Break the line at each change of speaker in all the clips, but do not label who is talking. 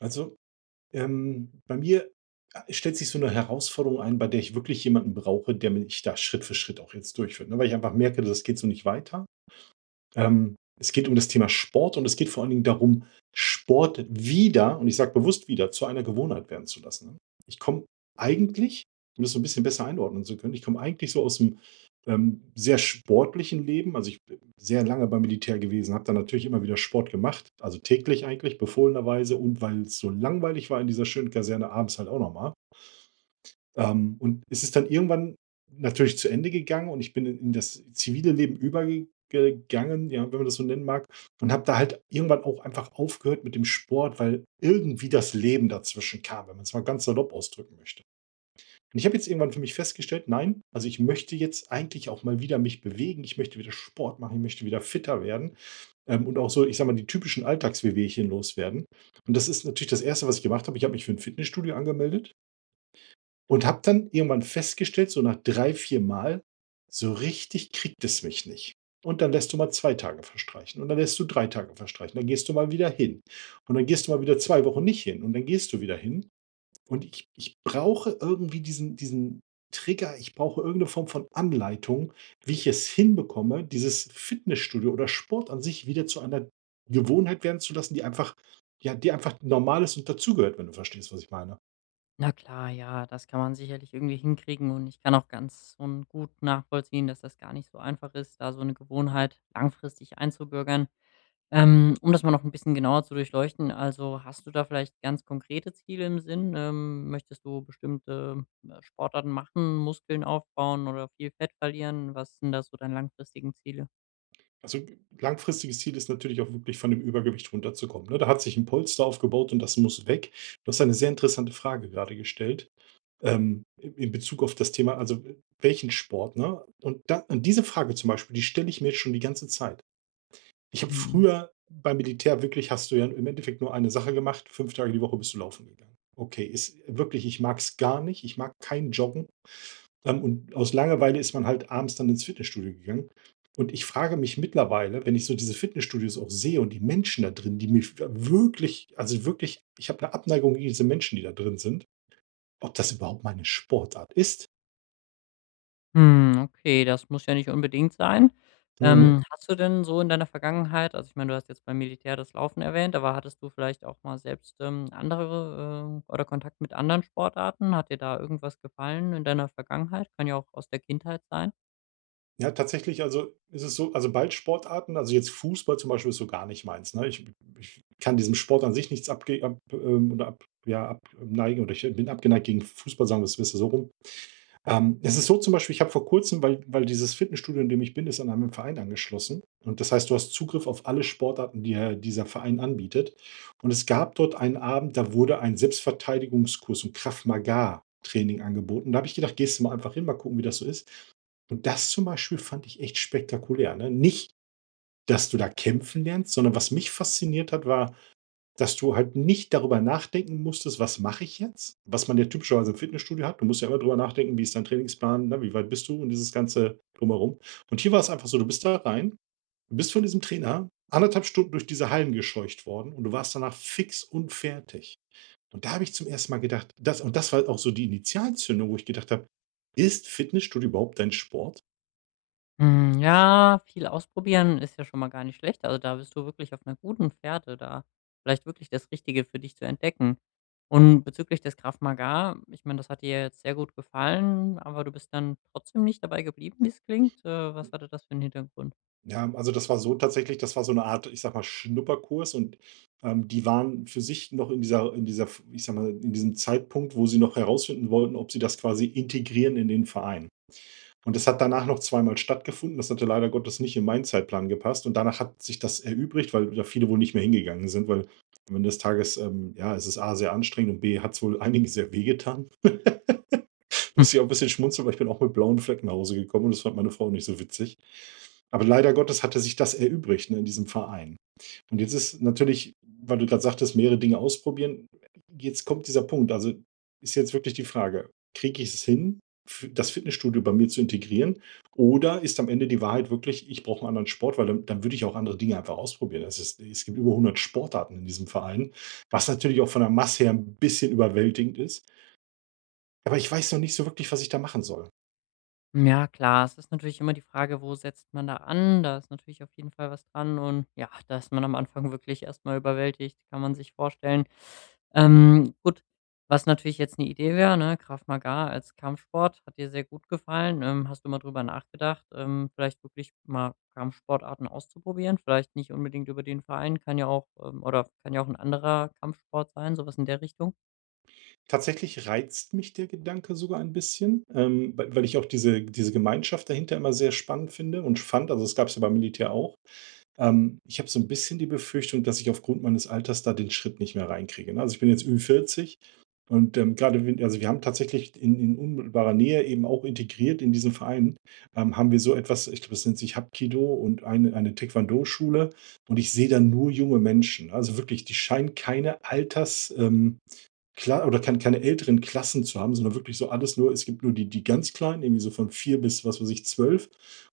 Also, bei mir, stellt sich so eine Herausforderung ein, bei der ich wirklich jemanden brauche, der mich da Schritt für Schritt auch jetzt durchführt, ne? Weil ich einfach merke, das geht so nicht weiter. Es geht um das Thema Sport und es geht vor allen Dingen darum, Sport wieder, und ich sage bewusst wieder, zu einer Gewohnheit werden zu lassen, ne? Ich komme eigentlich, um das so ein bisschen besser einordnen zu können, ich komme eigentlich so aus dem sehr sportlichen Leben. Also ich bin sehr lange beim Militär gewesen, habe dann natürlich immer wieder Sport gemacht, also täglich eigentlich, befohlenerweise. Und weil es so langweilig war in dieser schönen Kaserne, abends halt auch nochmal. Und es ist dann irgendwann natürlich zu Ende gegangen und ich bin in das zivile Leben übergegangen, ja, wenn man das so nennen mag, und habe da halt irgendwann auch einfach aufgehört mit dem Sport, weil irgendwie das Leben dazwischen kam, wenn man es mal ganz salopp ausdrücken möchte. Und ich habe jetzt irgendwann für mich festgestellt, nein, also ich möchte jetzt eigentlich auch mal wieder mich bewegen, ich möchte wieder Sport machen, ich möchte wieder fitter werden, und auch so, ich sag mal, die typischen Alltagswehwehchen loswerden. Und das ist natürlich das Erste, was ich gemacht habe. Ich habe mich für ein Fitnessstudio angemeldet und habe dann irgendwann festgestellt, so nach drei, vier Mal, so richtig kriegt es mich nicht. Und dann lässt du mal 2 Tage verstreichen und dann lässt du 3 Tage verstreichen. Dann gehst du mal wieder hin und dann gehst du mal wieder 2 Wochen nicht hin und dann gehst du wieder hin. Und ich brauche irgendwie diesen Trigger, ich brauche irgendeine Form von Anleitung, wie ich es hinbekomme, dieses Fitnessstudio oder Sport an sich wieder zu einer Gewohnheit werden zu lassen, die einfach, ja, die einfach normal ist und dazugehört, wenn du verstehst, was ich meine.
Na klar, ja, das kann man sicherlich irgendwie hinkriegen und ich kann auch ganz und gut nachvollziehen, dass das gar nicht so einfach ist, da so eine Gewohnheit langfristig einzubürgern. Um das mal noch ein bisschen genauer zu durchleuchten, also, hast du da vielleicht ganz konkrete Ziele im Sinn? Möchtest du bestimmte, Sportarten machen, Muskeln aufbauen oder viel Fett verlieren? Was sind da so deine langfristigen Ziele?
Also, langfristiges Ziel ist natürlich auch wirklich, von dem Übergewicht runterzukommen, ne? Da hat sich ein Polster aufgebaut und das muss weg. Du hast eine sehr interessante Frage gerade gestellt, ähm, in Bezug auf das Thema, also, welchen Sport, ne? Und da und diese Frage zum Beispiel, die stelle ich mir schon die ganze Zeit. Ich habe früher beim Militär wirklich, hast du ja im Endeffekt nur eine Sache gemacht, 5 Tage die Woche bist du laufen gegangen. Okay, ist wirklich, ich mag's gar nicht, ich mag kein Joggen, und aus Langeweile ist man halt abends dann ins Fitnessstudio gegangen. Und ich frage mich mittlerweile, wenn ich so diese Fitnessstudios auch sehe und die Menschen da drin, die mir wirklich, also wirklich, ich habe eine Abneigung gegen diese Menschen, die da drin sind, ob das überhaupt meine Sportart ist.
Hm, okay, das muss ja nicht unbedingt sein.
Mhm.
Hast du denn so in deiner Vergangenheit also, ich meine, du hast jetzt beim Militär das Laufen erwähnt, aber hattest du vielleicht auch mal selbst, andere, oder Kontakt mit anderen Sportarten? Hat dir da irgendwas gefallen in deiner Vergangenheit? Kann ja auch aus der Kindheit sein.
Ja, tatsächlich, also ist es so, also Ballsportarten, also jetzt Fußball zum Beispiel, ist so gar nicht meins. Ne? Ich kann diesem Sport an sich nichts abge ab, oder ab, ja, abneigen, oder ich bin abgeneigt gegen Fußball, sagen wir es besser so rum. Es ist so, zum Beispiel, ich habe vor kurzem, weil dieses Fitnessstudio, in dem ich bin, ist an einem Verein angeschlossen. Und das heißt, du hast Zugriff auf alle Sportarten, die er dieser Verein anbietet. Und es gab dort einen Abend, da wurde ein Selbstverteidigungskurs und Krav-Maga-Training angeboten. Da habe ich gedacht, gehst du mal einfach hin, mal gucken, wie das so ist. Und das zum Beispiel fand ich echt spektakulär, ne? Nicht, dass du da kämpfen lernst, sondern was mich fasziniert hat, war, dass du halt nicht darüber nachdenken musstest: „Was mache ich jetzt?“, was man ja typischerweise im Fitnessstudio hat. Du musst ja immer drüber nachdenken: „Wie ist dein Trainingsplan, ne, wie weit bist du?“ und dieses ganze Drumherum. Und hier war es einfach so, du bist da rein, du bist von diesem Trainer anderthalb Stunden durch diese Hallen gescheucht worden und du warst danach fix und fertig. Und da habe ich zum ersten Mal gedacht, das, und das war halt auch so die Initialzündung, wo ich gedacht habe: „Ist Fitnessstudio überhaupt dein Sport?“
Hm, ja, viel ausprobieren ist ja schon mal gar nicht schlecht. Also, da bist du wirklich auf einer guten Fährte, da vielleicht wirklich das Richtige für dich zu entdecken. Und bezüglich des Krav Maga, ich meine, das hat dir ja jetzt sehr gut gefallen, aber du bist dann trotzdem nicht dabei geblieben, wie es klingt. Was hatte das für einen Hintergrund?
Ja, also das war so, tatsächlich, das war so eine Art, ich sag mal, Schnupperkurs und, die waren für sich noch in dieser, ich sag mal, in diesem Zeitpunkt, wo sie noch herausfinden wollten, ob sie das quasi integrieren in den Verein. Und das hat danach noch zweimal stattgefunden. Das hatte leider Gottes nicht in meinen Zeitplan gepasst und danach hat sich das erübrigt, weil da viele wohl nicht mehr hingegangen sind, weil am Ende des Tages, ja, es ist A sehr anstrengend und B hat es wohl einigen sehr wehgetan. Muss ich auch ein bisschen schmunzeln, weil ich bin auch mit blauen Flecken nach Hause gekommen und das fand meine Frau nicht so witzig. Aber leider Gottes hatte sich das erübrigt, ne, in diesem Verein. Und jetzt ist natürlich, weil du gerade sagtest, mehrere Dinge ausprobieren, jetzt kommt dieser Punkt. Also, ist jetzt wirklich die Frage: Kriege ich es hin, f das Fitnessstudio bei mir zu integrieren? Oder ist am Ende die Wahrheit wirklich, ich brauche 'n anderen Sport, weil dann würde ich auch andere Dinge einfach ausprobieren. Es ist, es gibt über 100 Sportarten in diesem Verein, was natürlich auch von der Masse her ein bisschen überwältigend ist. Aber ich weiß noch nicht so wirklich, was ich da machen soll.
Ja, klar. Es ist natürlich immer die Frage, wo setzt man da an? Da ist natürlich auf jeden Fall was dran und ja, da ist man am Anfang wirklich erstmal überwältigt, kann man sich vorstellen. Gut, was natürlich jetzt eine Idee wäre, ne, Krav Maga als Kampfsport hat dir sehr gut gefallen. Hast du mal drüber nachgedacht, vielleicht wirklich mal Kampfsportarten auszuprobieren? Vielleicht nicht unbedingt über den Verein, kann ja auch, oder kann ja auch ein anderer Kampfsport sein, sowas in der Richtung?
Tatsächlich reizt mich der Gedanke sogar ein bisschen, weil ich auch diese Gemeinschaft dahinter immer sehr spannend finde und fand. Also, es gab es ja beim Militär auch. Ich habe so ein bisschen die Befürchtung, dass ich aufgrund meines Alters da den Schritt nicht mehr reinkriege, ne? Also, ich bin jetzt über 40 und, grade wenn, also, wir haben tatsächlich in unmittelbarer Nähe, eben auch integriert in diesen Verein, haben wir so etwas, ich glaube, das nennt sich Hapkido, und eine Taekwondo-Schule, und ich sehe da nur junge Menschen. Ne? Also, wirklich, die scheinen keine Alters Klar, oder keine älteren Klassen zu haben, sondern wirklich so alles, nur, es gibt nur die ganz Kleinen, irgendwie so von 4 bis, was weiß ich, 12,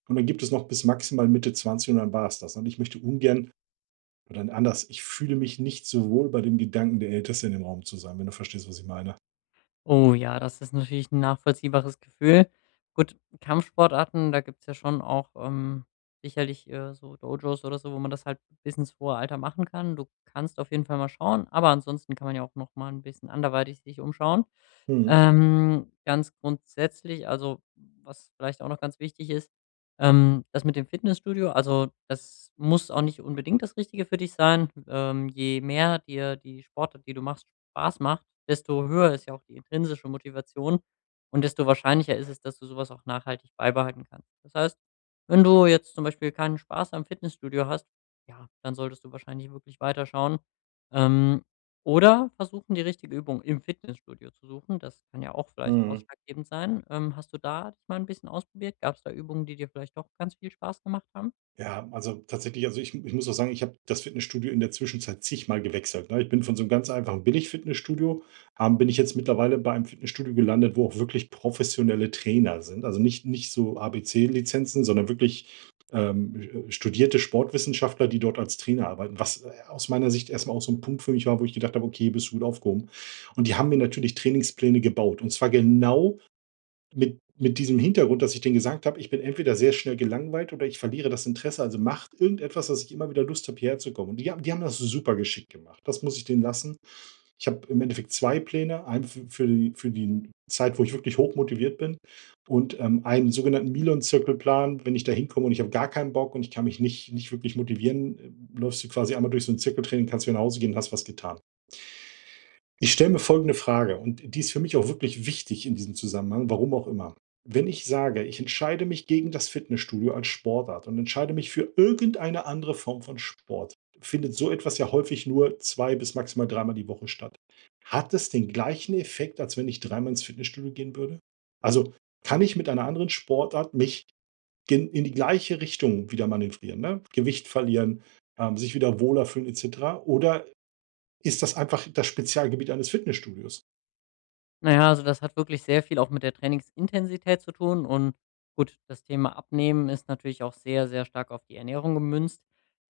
und dann gibt es noch bis maximal Mitte 20 und dann war es das. Und ich möchte ungern, oder anders, ich fühle mich nicht so wohl bei dem Gedanken, der Älteste in dem Raum zu sein, wenn du verstehst, was ich meine.
Oh ja, das ist natürlich ein nachvollziehbares Gefühl. Gut, Kampfsportarten, da gibt's ja schon auch, sicherlich, so Dojos oder so, wo man das halt bis ins hohe Alter machen kann. Du kannst auf jeden Fall mal schauen, aber ansonsten kann man ja auch noch mal ein bisschen anderweitig sich umschauen.
Mhm,
Ganz grundsätzlich, also, was vielleicht auch noch ganz wichtig ist, das mit dem Fitnessstudio, also, das muss auch nicht unbedingt das Richtige für dich sein. Je mehr dir die Sportart, die du machst, Spaß macht, desto höher ist ja auch die intrinsische Motivation und desto wahrscheinlicher ist es, dass du sowas auch nachhaltig beibehalten kannst. Das heißt, wenn du jetzt zum Beispiel keinen Spaß am Fitnessstudio hast, ja, dann solltest du wahrscheinlich wirklich weiterschauen. Ähm, oder versuchen, die richtige Übung im Fitnessstudio zu suchen. Das kann ja auch vielleicht
mhm.
ausschlaggebend sein. Hast du da dich mal ein bisschen ausprobiert? Gab es da Übungen, die dir vielleicht doch ganz viel Spaß gemacht haben?
Ja, also tatsächlich, also ich muss auch sagen, ich habe das Fitnessstudio in der Zwischenzeit zigmal gewechselt, ne? Ich bin von so einem ganz einfachen Billig-Fitnessstudio, bin ich jetzt mittlerweile bei einem Fitnessstudio gelandet, wo auch wirklich professionelle Trainer sind. Also nicht so ABC-Lizenzen, sondern wirklich, ähm, studierte Sportwissenschaftler, die dort als Trainer arbeiten, was, aus meiner Sicht erstmal auch so ein Punkt für mich war, wo ich gedacht habe: „Okay, bist du gut aufgehoben.“ Und die haben mir natürlich Trainingspläne gebaut, und zwar genau mit diesem Hintergrund, dass ich denen gesagt habe: „Ich bin entweder sehr schnell gelangweilt oder ich verliere das Interesse, also macht irgendetwas, dass ich immer wieder Lust habe, hierher zu kommen.“ Und die haben das super geschickt gemacht. Das muss ich denen lassen. Ich habe im Endeffekt 2 Pläne, einen f für die Zeit, wo ich wirklich hochmotiviert bin, und, einen sogenannten Milon-Zirkelplan. Wenn ich da hinkomme und ich habe gar keinen Bock und ich kann mich nicht wirklich motivieren, läufst du quasi einmal durch so 'n Zirkeltraining, kannst wieder nach Hause gehen und hast was getan. Ich stelle mir folgende Frage, und die ist für mich auch wirklich wichtig in diesem Zusammenhang, warum auch immer. Wenn ich sage, ich entscheide mich gegen das Fitnessstudio als Sportart und entscheide mich für irgendeine andere Form von Sport, findet so etwas ja häufig nur zwei bis maximal dreimal die Woche statt. Hat es den gleichen Effekt, als wenn ich dreimal ins Fitnessstudio gehen würde? Also, kann ich mit einer anderen Sportart mich in die gleiche Richtung wieder manövrieren, ne? Gewicht verlieren, sich wieder wohler fühlen etc. Oder ist das einfach das Spezialgebiet eines Fitnessstudios?
Na ja, also das hat wirklich sehr viel auch mit der Trainingsintensität zu tun und gut, das Thema Abnehmen ist natürlich auch sehr, sehr stark auf die Ernährung gemünzt.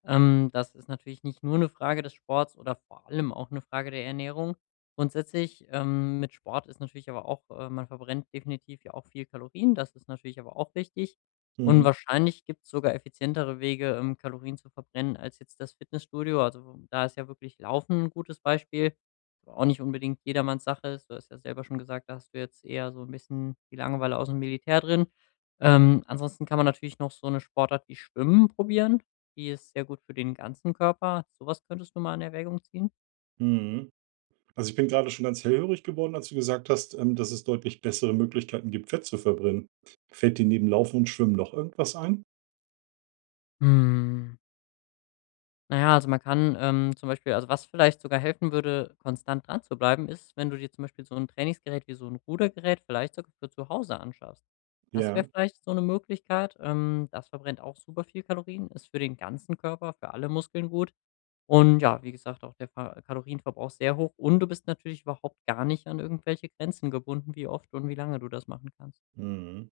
Das ist natürlich nicht nur eine Frage des Sports oder vor allem auch eine Frage der Ernährung. Grundsätzlich, mit Sport ist natürlich aber auch man verbrennt definitiv ja auch viel Kalorien, das ist natürlich aber auch wichtig. Und
Mhm.
wahrscheinlich gibt es sogar effizientere Wege, Kalorien zu verbrennen als jetzt das Fitnessstudio. Also, da ist ja wirklich Laufen ein gutes Beispiel auch nicht unbedingt jedermanns Sache ist. Du hast ja selber schon gesagt, da hast du jetzt eher so ein bisschen die Langeweile aus dem Militär drin. Ansonsten kann man natürlich noch so eine Sportart wie Schwimmen probieren. Die ist sehr gut für den ganzen Körper. Sowas könntest du mal in Erwägung ziehen.
Mhm. Also ich bin gerade schon ganz hellhörig geworden, als du gesagt hast, dass es deutlich bessere Möglichkeiten gibt, Fett zu verbrennen. Fällt dir neben Laufen und Schwimmen noch irgendwas ein?
Hm. Na ja, also man kann, zum Beispiel also was vielleicht sogar helfen würde, konstant dran zu bleiben, ist, wenn du dir zum Beispiel so ein Trainingsgerät wie so ein Rudergerät vielleicht sogar für zu Hause anschaffst. Das wäre
Ja.
vielleicht so eine Möglichkeit. Das verbrennt auch super viel Kalorien, ist für den ganzen Körper, für alle Muskeln gut und ja, wie gesagt, auch der Ver Kalorienverbrauch sehr hoch und du bist natürlich überhaupt gar nicht an irgendwelche Grenzen gebunden, wie oft und wie lange du das machen kannst.
Mhm.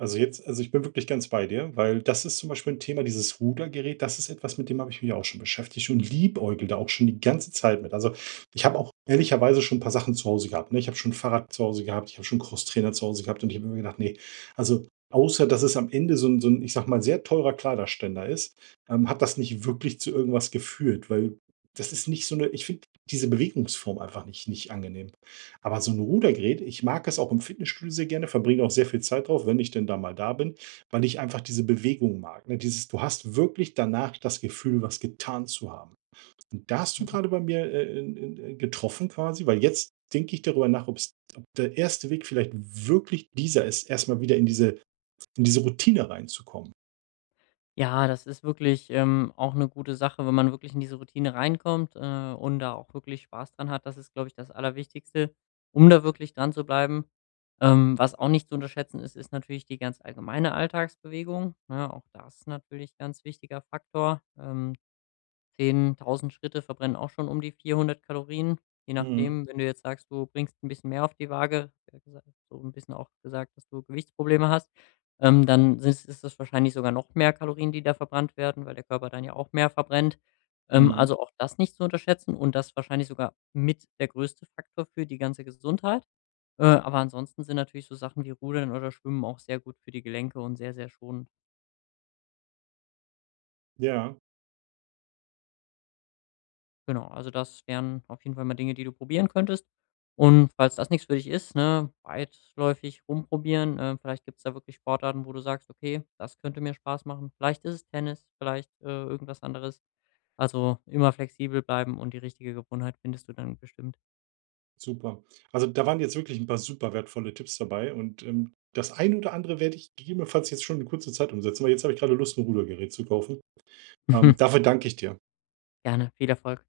Also jetzt, also ich bin wirklich ganz bei dir, weil das ist zum Beispiel ein Thema, dieses Rudergerät, das ist etwas, mit dem habe ich mich auch schon beschäftigt und Liebäugel da auch schon die ganze Zeit mit. Also, ich habe auch ehrlicherweise schon 'n paar Sachen zu Hause gehabt, ne? Ich habe schon 'n Fahrrad zu Hause gehabt, ich habe schon einen Crosstrainer zu Hause gehabt und ich habe immer gedacht: nee, also, außer dass es am Ende so 'n, ich sage mal, sehr teurer Kleiderständer ist, hat das nicht wirklich zu irgendwas geführt“, weil das ist nicht so eine, ich finde diese Bewegungsform einfach nicht angenehm. Aber so ein Rudergerät, ich mag es auch im Fitnessstudio sehr gerne, verbringe auch sehr viel Zeit drauf, wenn ich denn da mal da bin, weil ich einfach diese Bewegung mag, ne? Dieses, du hast wirklich danach das Gefühl, was getan zu haben. Und da hast du gerade bei mir, in getroffen quasi, weil jetzt denke ich darüber nach, ob der erste Weg vielleicht wirklich dieser ist, erst mal wieder in diese, Routine reinzukommen.
Ja, das ist wirklich, auch eine gute Sache, wenn man wirklich in diese Routine reinkommt, und da auch wirklich Spaß dran hat. Das ist, glaube ich, das Allerwichtigste, um da wirklich dran zu bleiben. Was auch nicht zu unterschätzen ist, ist natürlich die ganz allgemeine Alltagsbewegung, ne? Auch das ist natürlich ein ganz wichtiger Faktor. 10.000 Schritte verbrennen auch schon um die 400 Kalorien. Je
Mhm,
nachdem, wenn du jetzt sagst, du bringst ein bisschen mehr auf die Waage, ja gesa so ein bisschen auch gesagt, dass du Gewichtsprobleme hast, dann sind ist das wahrscheinlich sogar noch mehr Kalorien, die da verbrannt werden, weil der Körper dann ja auch mehr verbrennt.
mhm,
Also auch das nicht zu unterschätzen und das wahrscheinlich sogar mit der größte Faktor für die ganze Gesundheit. Aber ansonsten sind natürlich so Sachen wie Rudern oder Schwimmen auch sehr gut für die Gelenke und sehr, sehr schonend.
ja.
Genau, also das wären auf jeden Fall mal Dinge, die du probieren könntest. Und falls das nichts für dich ist, ne, weitläufig rumprobieren. Vielleicht gibt es da wirklich Sportarten, wo du sagst, okay, das könnte mir Spaß machen. Vielleicht ist es Tennis, vielleicht irgendwas anderes. Also immer flexibel bleiben und die richtige Gewohnheit findest du dann bestimmt.
Super. Also, da waren jetzt wirklich ein paar super wertvolle Tipps dabei und, das eine oder andere werde ich gegebenenfalls jetzt schon in kurzer Zeit umsetzen, weil jetzt habe ich gerade Lust, ein Rudergerät zu kaufen. Ähm, dafür danke ich dir.
Gerne, viel Erfolg.